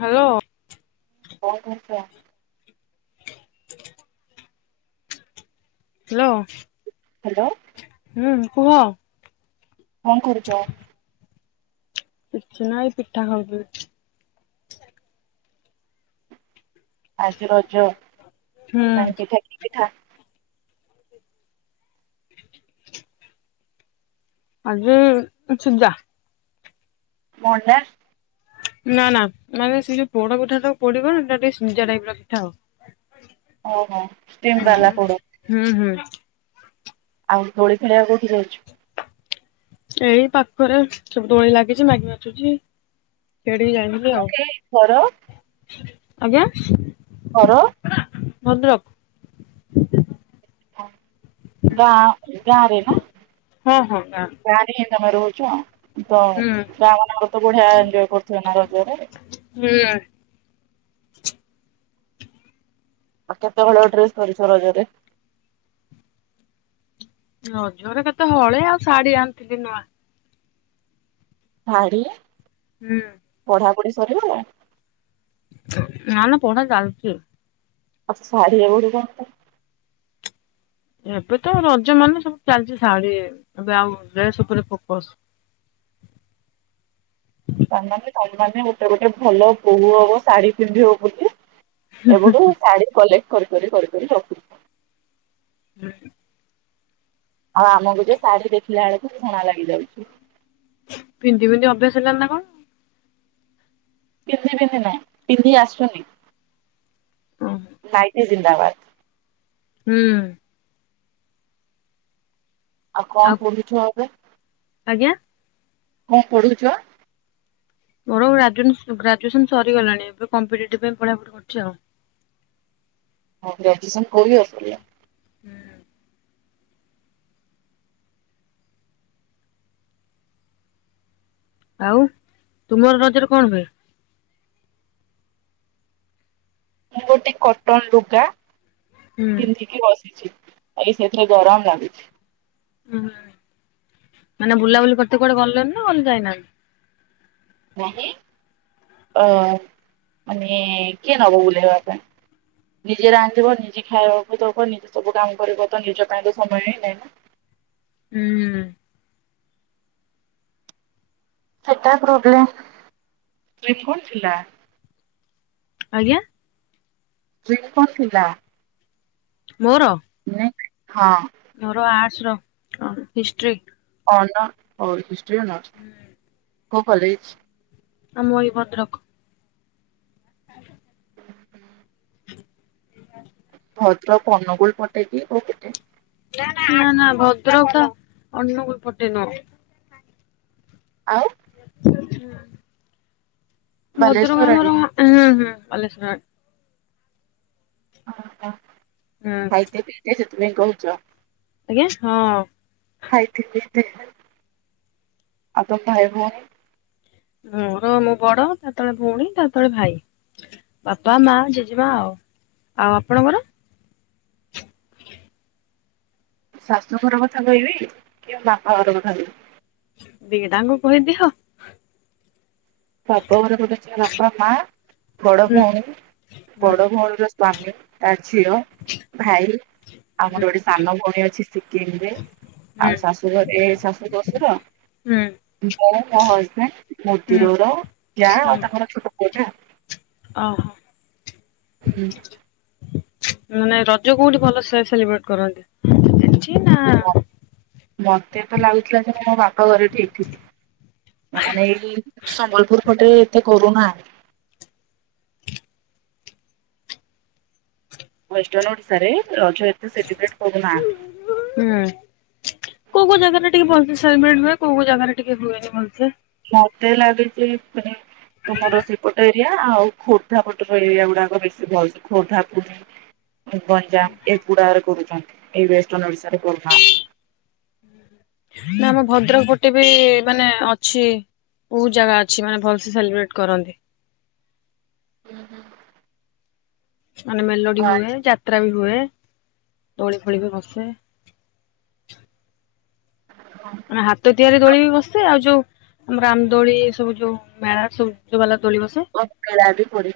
Hello? କଣ କରୁଛ? [inaudible] Hello? Hello? ହୁଁ କୁହ? କଣ କରୁଚ? କିଛି ନାଇଁ ପିଠା ଖାଉଚି। ଆଜି ରଜ ହୁଁ ପାଇଁ ପିଠା କି ପିଠା? [inaudible] ଆଜି ସିଜା। ମଣ୍ଡା ସ୍ ନା ନା ମାନେ ସେଇ ଯୋଉ ପୋଡ ପିଠାଟାକୁ ପଡିଗଲେ ସେଟା ଟିକେ ସିଜା ଟାଇପର ପିଠା ଆଉ। ଓହୋ ଷ୍ଟିମ୍ ଉଁ ବାଲା ପୋଡ ହୁଁ ହୁଁ। ଆଉ ଦୋଳି ଖେଳିବାକୁ କୋଉଠି ଯାଉଛୁ? ଏଇ ପାଖରେ ସବୁ ଦୋଳି ଲାଗିଚି ମାଇକି ବାଜୁଚି। ସେଇଠିକି ଯାଇଥିଲି ଓକେ, ଘର ଆଉ ଆଜ୍ଞା? ଘର ଭଦ୍ରକ୍। ଗାଁ ଗାରେ ନା ହଁ ହଁ ଗାଁ ଗାଁରେ ହିଁ ଏ ଆମେ ରହୁଚୁଁ ଆ ତ ହୁଁ ଗାଁମାନଙ୍କରେ ତ ବଢିଆ ଏଞ୍ଜୟେ କରୁଥୁବେ ନା ରଜରେ। ହୁଁ। ଆଉ କେତେହଳ ଡ୍ରେସ୍ କରିଛ ରଜରେ? ରଜରେ କେତେ ହଳେ ଆଉ ଶାଢୀ ଆଣିଥିଲି ନୂଆ। ଶାଢୀ? ହୁଁ। ପଢାପଢି ସରିଗଲାଣି? ନା ନା ପଢ଼ା ଚାଲଚି। ଆଉ ସେ ଶାଢ଼ୀ ଏଗୁଡିକ ମତେ ଏବେ ତ ରଜମାନେ ସବୁ ଚାଲଚି ଶାଢୀ ଏବେ ଆଉ ଡ୍ରେସ ଉପରେ ଫୋକସ୍ ମାନେ ଗୋଟେ ଗୋଟେ ଭଲ ବୋହୂ ହବ ଶାଢୀ ପିନ୍ଧିବ ବୋଲି ଏବେଠୁ ଶାଢୀ କଲେ କରି କରି କରି କରି ରଖି ଆଉ ଆମକୁ ଯେ ଶାଢୀ ଦେଖିଲା ବେଳକୁ ଘୃଣା ଲାଗିଯାଉଛି। ପିନ୍ଧି ପିନ୍ଧି ଅଭ୍ୟାସ ହେଲାଣି ନା କଣ। ପିନ୍ଧି ପିନ୍ଧି ନାଇଁ ପିନ୍ଧି ଆସୁନି ନାଇଟି ଜିନ୍ଦାବାଦ। ହୁଁ। ଆଉ କଣ ପଢୁଛ ଏବେ ଆଜ୍ଞା କଣ ପଢୁଛ? ମୋର ଗ୍ରାଜୁ ଗ୍ରାଜୁଏସନ୍ ସରିଗଲାଣି ଏବେ କମ୍ପିଟିଟିଭ୍ ପାଇଁ ପଢାପଢି କରୁଛି ଆଉ। ଓହ ଗ୍ରାଜୁଏସନ୍ କୋଉ ଇଅର ସରିଲା? ହୁଁ। ଆଉ ତୁମର ରଜରେ କଣ ହୁଏ? ମୁଁ ଗୋଟେ କଟନ ଲୁଗା ହୁଁ ପିନ୍ଧିକି ବସିଛି। ଏଇ ସେଥିରେ ଗରମ ଲାଗୁଛି। ହୁଁ, ମାନେ ବୁଲାବୁଲି କରତେ କୁଆଡେ ଗଲଣି ନା ଯାଇନାହାନ୍ତି? ନାହିଁ। ଅ ମାନେ କିଏ ନବ ବୁଲେଇବା ପାଇଁ? ନିଜେ ରାନ୍ଧିବ ନିଜେ ଖାଇବାକୁ ଦେବ ନିଜେ ସବୁ କାମ କରିବ ତ ନିଜ ପାଇଁ ତ ସମୟ ହିଁ ନାହିଁ ନା। ହୁଁ। ସେଟା ପ୍ରୋବ୍ଲେମ [unintelligible] ଥିଲା? ଆଜ୍ଞା। [unintelligible] ଥିଲା? ମୋର? ହଁ। ମୋର ଆର୍ଟସର ହିଷ୍ଟ୍ରି ଅନର୍ସ ହିଷ୍ଟି ଅନର୍ସ କୋଉ କଲେଜ? ଆମ ଏଇ ଭଦ୍ରକ [unintelligible] ଭଦ୍ରକ ଅନୁଗୁଳ ପଟେକି କୋଉ ପଟେ? ନା ନା ଭଦ୍ରକ ତ ଅନୁଗୁଳ ପଟେ ନୁହଁ ଆଉ? ଭଦ୍ରକ ବାଲେଶ୍ଵର ଆଡେ। ଆମର ହୁଁ ହୁଁ। [unintelligible] ଅ ହ ହୁଁ ଖାଇତେ ପିତେ ସେଥିପାଇଁ କହୁଛ। ଆଜ୍ଞା ହଁ। ଖାଇଥିଲି ଏବେ ଆଉ ତମ ଭାଇ ଭଉଣୀ? ମୋର ମୁଁ ବଡ ତା ତଳେ ଭଉଣୀ ତା ତଳେ ଭାଇ ବାପା ମା ଜେଜେମା ଆଉ ଆଉ ଆପଣଙ୍କର? ଶାଶୁ ଘର କଥା କହିବି କି ବାପା ଘର କଥା କହିବି? ଦିଟାଙ୍କୁ କହିଦିଅ ବାପ ଘରେ ଗୋଟେ ଝିଅ ବାପା ମା ବଡ ହୁଁ ଭଉଣୀ ହୁଁ ବଡ ଭଉଣୀର ସ୍ଵାମୀ ଆ ଝିଅ ହୁଁ ଭାଇ ଆଉ ମୋର ହୁଁ ଗୋଟେ ସାନ ଭଉଣୀ ଅଛି ସେକେଣ୍ଡ ରେ ହୁଁ ଆଉ ଶାଶୁ ଘରେ ଶାଶୁ ଶଶୁର ହୁଁ ମୁଁ ମୋ ହଜବେଣ୍ଡ ମୂତି ହୁଁ ଜୋର ଯା ହୁଁ ଆଉ ତାଙ୍କର ଛୋଟ ପୁଅଟେ ଆଉ। ଓହୋ। ମାନେ ରଜ କୋଉଠି ଭଲସେ ସେଲିବ୍ରେଟ କରନ୍ତି? ନା ମତେ ତ ଲାଗୁଥିଲା ଯେ ମୁଁ ମୋ ବାପ ଘରେ ଠିକ ଥିଲି। ମାନେ ଏଇ ସମ୍ବଲପୁର ପଟେ ଏତେ କରୁନାହାନ୍ତି। ୱେଷ୍ଟନ ଓଡିଶା ରେ ରଜ ଏତେ ସେଲିବ୍ରେଟ କରୁନାହାନ୍ତି। ହୁଁ-ଉଁ-ଉଁ କୋଉ କୋଉ ଜାଗାରେ ଟିକେ ବ [inaudible] [inaudible] କୋଉ କୋଉ ଜାଗାରେ ଟିକେ ହୁଏନି ଭଲସେ। ମତେ ଲାଗିଛି [inaudible] ତମର ସେପଟ ଏରିଆ ଆଉ ଖୋର୍ଦ୍ଧା ପଟର ଏରିଆଗୁଡାକ ବେଶୀ ଭଲ [inaudible] ଖୋର୍ଦ୍ଧା ପୁରୀ ଗଞ୍ଜାମ ଏଗୁଡାକରେ କରୁଛନ୍ତି ଏଇ ୱେଷ୍ଟର୍ଣ୍ଣ ଓଡ଼ିଶାରେ କରୁନାହାନ୍ତି। ନା ଆମ ଭଦ୍ରକ ପଟେ ବି ମାନେ ଅଛି। ବହୁତ ଜାଗା ଅଛି ମାନେ ଭଲସେ ସେଲିବ୍ରେଟ୍ କରନ୍ତି। ହୁଁ- ହୁଁ। ମାନେ ମେଲୋଡି ହୁଏ ଆଚ୍ଛା ଯାତ୍ରା ବି ହୁଏ ଦୋଳି ଫୋଳି ବି ବସେ। ମାନେ ହାତ ତିଆରି ଦୋଳି ବି ବସେ ଆଉ ଯୋଉ ଆମ ରାମଦୋଳି ଏସବୁ ଯୋଉ ମେଳାର ସବୁ ଯୋଉ ବାଲା ଦୋଳି ବସେ। ଆଉ ମେଳା ବି ପଡେ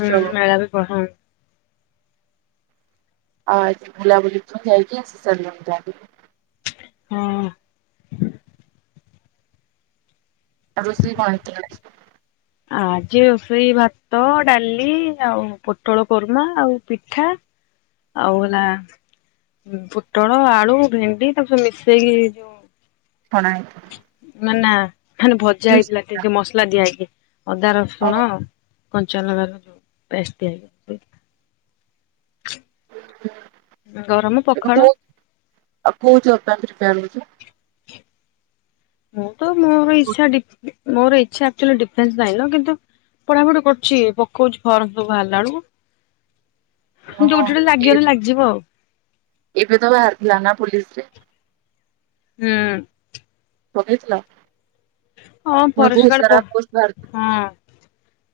ହୁଁ ମେଳା ବି ପ ହୁଁ ଆ ବୁଲାବୁଲି ଯାଇକି ଆସି ସାରିଲୁଣି ଯାଇକି। ହୁଁ। ଆଉ ରୋଷେଇ କଣ ହେଇଥିଲା? ଆଜି ରୋଷେଇ ଭାତ ଡାଲି ଆଉ ପୋଟଳ କୋରମା ଆଉ ପିଠା। ଆଉହେଲା ପୋଟଳ ଆଳୁ ଭେଣ୍ଡି ତାକୁ ସବୁ ମିଶେଇକି ଯୋଉ ଛଣା ହେଇଥିଲା ନା ଖାଲି ଭଜା ହେଇଥିଲା ଟିକେ ମସଲା ଦିଆହେଇକି ଅଦା ଆଉ ରସୁଣ କଞ୍ଚା ଲଙ୍କାର ଯୋଉ ପେଷ୍ଟ୍ ଦିଆହେଇକି ସେଇ ଗରମ କହୁ [inaudible] ପଖାଳ ଆଉ କହୁଛ [inaudible] ମୁଁ ତ ମୋର ଇଛା ଡି ମୋର ଇଛା ଥିଲା ଡିଫେନ୍ସ ଲାଇନର କିନ୍ତୁ ପଢାପଢି କରୁଛି ପକଉଛି ଫର୍ମ ସବୁ ବାହାରିଲା ବେଳକୁ। ହଁ ଯୋଉଠି ଗୋଟେ ଏ ଲାଗିଗଲେ ଲାଗିଯିବ ଆଉ। ଏବେ ତ ବାହାରିଥିଲା ନା ପୋଲିସରେ? ହୁଁ। ପକେଇଥିଲ? ହଁ ପୁଣି ଫରେଷ୍ଟ ବହୁତ ଗାର୍ଡ ପ ସାରା ପୋଷ୍ଟ ବାହାରିଛି। ହଁ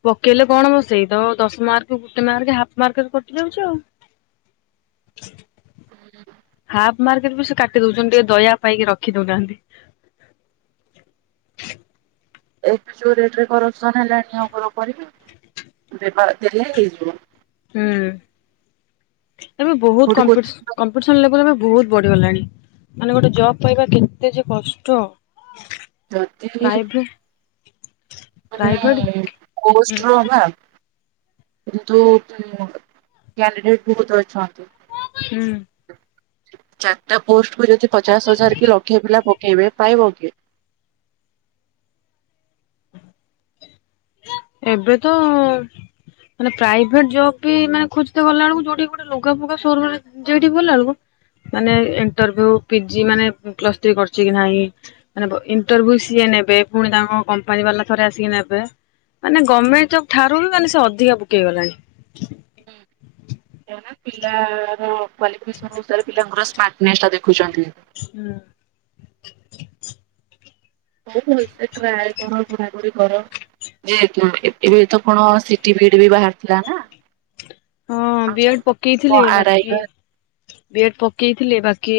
ପକେଇଲେ କଣ ମ ସେଇତ ଦଶ ମାର୍କ ଗୋଟେ ମାର୍କ ହାଫ୍ ମାର୍କରେ କଟି ଯାଉଛି ଆଉ। [inaudible] ହୁଁ ହାଫ୍ ମାର୍କରେ ବି ସେ କାଟି ଦଉଛନ୍ତି ଟିକେ ଦୟା ପାଇକି ରଖି ଦଉନାହାନ୍ତି। [inaudible] ଏବେ ଯୋଉ ରେଟରେ କରପ୍ସନ୍ ହେଲାଣି ଆଉ କଣ କରିବେ ବେକାର୍ ଦେଲେ ହେଇଯିବ। ହୁଁ ଏବେ ବହୁତ କୋଉଠି କୋଚିଂ କମ୍ପିଟିସ୍ କମ୍ପିଟିସନ୍ ଲେବଲ୍ ଏବେ ବହୁତ୍ ବଢିଗଲାଣି, ମାନେ ଗୋଟେ ଜବ୍ ପାଇବା କେତେ ଯେ କଷ୍ଟ। ଯଦି ବି ପ୍ରାଇଭେଟ ପ୍ରାଇଭେଟ ମାନେ ହୁଁ ପୋଷ୍ଟ୍ ର ନା କିନ୍ତୁ [inaudible] କ୍ୟାଣ୍ଡିଡେଟ୍ ବହୁତ ଅଛନ୍ତି। ହୁଁ। ଚାରିଟା ପୋଷ୍ଟ କୁ ଯଦି ପଚାଶ ହଜାର କି ଲକ୍ଷେ ପିଲା ପକେଇବେ ପାଇବ କି? ଏବେ ତ ମାନେ ପ୍ରାଇଭେଟ ଜବ୍ ବି ମାନେ ଖୋଜତେ ଗଲାବେଳକୁ ଯୋଉଠି ଗୋଟେ ଲୁଗା ଫୁଗା ଶୋରୁମ୍ [inaudible] ଯେଇଠି ଗଲାବେଳକୁ ମାନେ ଇଣ୍ଟରଭ୍ୟୁ ପିଜି ମାନେ ପ୍ଲସ ଥ୍ରୀ କରିଛି କି ନାଇଁ ମାନେ ଇଣ୍ଟରଭ୍ୟୁ ସିଏ ନେବେ ପୁଣି ତାଙ୍କ କମ୍ପାନୀବାଲା ଥରେ ଆସିକି ନେବେ। ମାନେ ଗମେଣ୍ଟ ଜବ୍ ଠାରୁ ବି ମାନେ ସେ ଅଧିକା ବୁକେଇ ଗଲାଣି। [inaudible] ପିଲାର କ୍ଲାସିଫିକେସନ୍ ଅନୁସାରେ ପିଲାଙ୍କର ସ୍ମାର୍ଟନେସଟା ଦେଖୁଛନ୍ତି। ହୁଁ। ହଉ [inaudible] ଟ୍ରାଏ କର ପଢାପଢି କର। ଯେ ତୁ ଏବ ଏବେ ବି ତ କଣ ସିଟି ବିଡି ବି ବାହାରିଥିଲା ନା। ହଁ ଆଉ ବି କଣ ଏଡ ପକେଇଥିଲି କଣ ଆରାଇ ବାକି ବାହାରିଥିବ ବି ଏଡ ପକେଇଥିଲି ବାକି।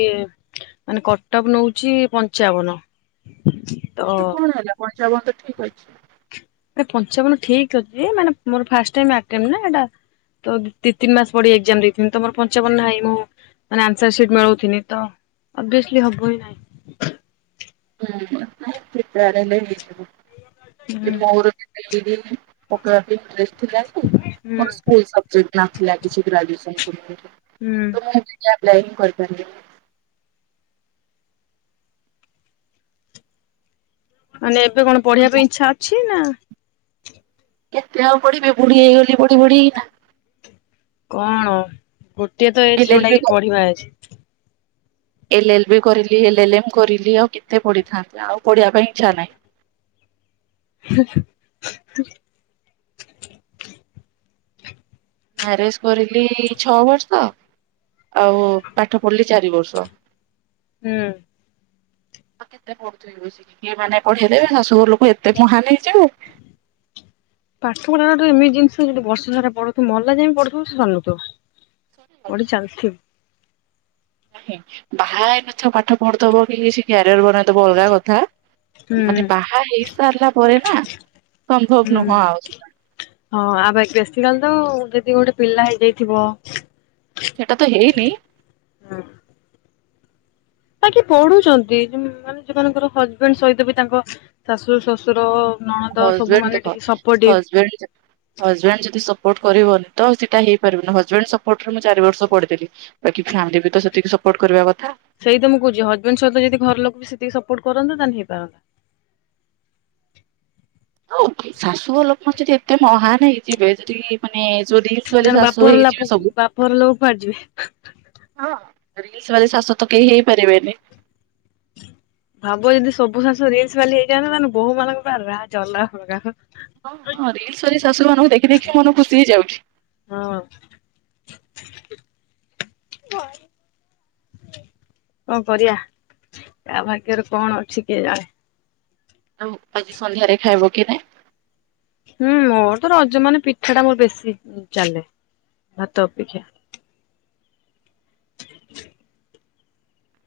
ମାନେ କଟ ଅପ ନଉଛି ପଞ୍ଚାବନ। ହ ତ କଣ ହେଲା ପଞ୍ଚାବନ ତ ଠିକ ଅଛି। ଆରେ ପଞ୍ଚାବନ ଠିକ ଅଛି ଯେ ମାନେ ମୋର ଫାଷ୍ଟ ଟାଇମ୍ ଏଟେମ୍ ନା ଏଇଟା। ତ ଦି ଦି ତିନି ମାସ ପଡିି ଏକ୍ଜାମ ଦେଇଥିଲି ତ ମୋର ପଞ୍ଚାବନ ନାଇଁ ମୁଁ। ମାନେ ଆନ୍ସର ସିଟ ମିଳଓ ଥିନି ତ ଅଭିଅସଲି ହବ ହିଁ ନାଇଁ। ହୁଁ ନାଁଇ ପ୍ରିପେଆର ହେଲେ ହେଇଯିବ ହୁଁ ମୋର ବି। [inaudible] ଥିଲା ଯେ ହୁଁ ମୋର ସ୍କୁଲ ସବଜେକ୍ଟ କିଛି ନଥିଲା ଗ୍ରାଜୁଏସନ ସମୟରେ। ହୁଁ। ତୁ ମୁଁ କିଛି ଆପଲାଏ ହିଁ କରିପାରିବିନି। ମାନେ ଏବେ କଣ ପଢିବା ପାଇଁ ଇଛା ଅଛି ନା। କତେ ଆଉ ପଢିବି ବୁଢି ହେଇଗଲି ପଢି ପଢି କିନା। କଣ ଗୋଟିଏ ତ ଏଜ୍ ଏଲ ଏଲ ଯୋଉଟା ବି କି ପଢିବା ଏଜ୍। ଏଲ ଏଲ୍ ବି କରିଲି ଏଲ ଏଲ ଏମ୍ କରିଲି ଆଉ କେତେ ପଢ଼ିଥାନ୍ତି ଆଉ ପଢ଼ିବା ପାଇଁ ଇଚ୍ଛା ନାହିଁ। [inaudible] [unintelligible] ମ୍ୟାରେଜ କରିଲି ଛଅ ବର୍ଷ। ଆଉ ପାଠ ପଢିଲି ଚାରି ବର୍ଷ। ହୁଁ। ତ କେତେ ପଢୁ ଥିବି ବସିକି କିଏ ମାନେ ପଢେଇଲେ ଶାଶୁର ଲୋକେ ଏ ତେ ମହାନ ହେଇ ଯିବୁ। ପାଠ ପଢା ଗୋଟେ ଏମିତୀ ଜିନିଷ ଯଦି ବର୍ଷ ସାରା ପଢୁଥିବୁ ମଲା ଯାଏ ବି ପଢୁଥିବୁ ସେ ସୁରୁନଥିବ। ପଢି ଚାଲିଥିବୁ। ନାହି ବାହା ହେଇନଥିବ ପାଠ ପଢୁଥୀବ କି କିଛି କ୍ୟାରିଅର ବନେଇ ଦବ ଅଲଗା କଥା। ମାନେ ହୁଁ ବାହା ହେଇ ସାରିଲା ପରେ ନା ସମ୍ଭବ ହୁଁ। ନୁହଁ ଆଉ। ହଁ ଆଉ ବେ ବେସୀକାଲି ତ ଯଦି ଗୋଟେ ପିଲା ହେଇଯାଇଥିବ। ନାଇ ସେଟା ତ ହେଇନି। ତାକି ପଢୁଛନ୍ତି ଯୋ ମାନେ ଯୋଉମାନଙ୍କ ର ହଜବେଣ୍ଡ ସହିତ ବି ତାଙ୍କ ଶାଶୁ ଶଶୁର। ହଜବେଣ୍ଡ ଦେଖ ହଜବେଣ୍ଡ ହଜବେଣ୍ଡ ଯଦି ସପୋର୍ଟ କରିବନି। ତ ସେଟା ହେଇପାରିବନି ହଜବେଣ୍ଡ ସପୋର୍ଟ ରେ ମୁଁ ଚାରି ବର୍ଷ ପଢି ଦେଲି ବାକି ଫ୍ୟାମିଲି ବି ତ ସେତିକି ସପୋର୍ଟ କରିବା କଥା। ସେଇ ତ ମୁଁ କହୁଛି ହଜବେଣ୍ଡ ସହିତ ଯଦି ଘର ଲୋକ ବି ସେତିକି ସପୋର୍ଟ କରନ୍ତେ ତାହେଲେ ହେଇପାରନ୍ତା ହ ଆଉ ଓଭିଅସଲି ଶାଶୁ ଘର ଲୋକ ଯଦି ଏତେ ମହାନ ହେଇଯିବେ ଯଦି ମାନେ। ଯୋଉ ରିଲସ ବାଲି ତାହେଲେ ଶାଶୁ ବାପଘର ଲୋକ ହେଇଯିବେ ସବୁ ବାପଘର ଲୋକ କୁଆଡେ ଯିବେ। ହଁ। ରିଲସ ବାଲି ଶାଶୁ ତ କେହି ହେଇ ପାରିବେନି। ଭାବ ଯଦି ସବୁ ଶାଶୁ ରିିଲସ ବାଲି ହେଇ ଯାଆନ୍ତେ ତାହେଲେ ବୋହୁ ମାନଙ୍କର ପୁରା ରାଜ ଅଲଗା ପ୍ରକାର ର। ହଁ ହଁ ରିଲ୍ସ୍ ବାଲି ଶାଶୁ ମାନଙ୍କୁ ଦେଖି ଦେଖି ମନ ଖୁସି ହେଇଯାଉଛି। ହଁ। କଣ କରିଆ କା ଭାଗ୍ୟରେ କଣ ଅଛି କିଏ ଜାଣେ। ଆଉ ଆଜି ସନ୍ଧ୍ୟାରେ ଖାଇବ କି ନାହିଁ। ହୁଁ ମୋର ତ ରଜ ମାନେ ପିଠାଟା ମୋର ବେଶୀ ଚାଲେ। ଭାତ ଅପେକ୍ଷା।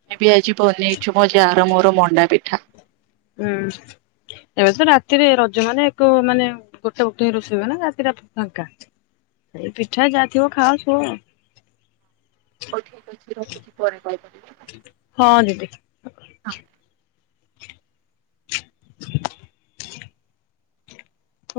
ଆମେ ବି ଆଜି ବନେଇଛୁ ମୋ ଯାଅ ର ମୋର ମଣ୍ଡା ପିଠା। ହୁଁ। ଏବେ ତ ବି ରାତିରେ ରଜ ମାନେ ଏକ ମାନେ ଗୋଟେ ବକ୍ତ ହିଁ ରୋଷେଇ ହୁଏନା ରାତିଟା ଫାଙ୍କା। ଏ ପିଠା ଯା ଥିବା ଖାଅ ସୁଅ। ହଉ ଠିକ ଅଛି ରଖୁଛି ପରେ କଲ କରିବି। ହଁ ଦିଦି।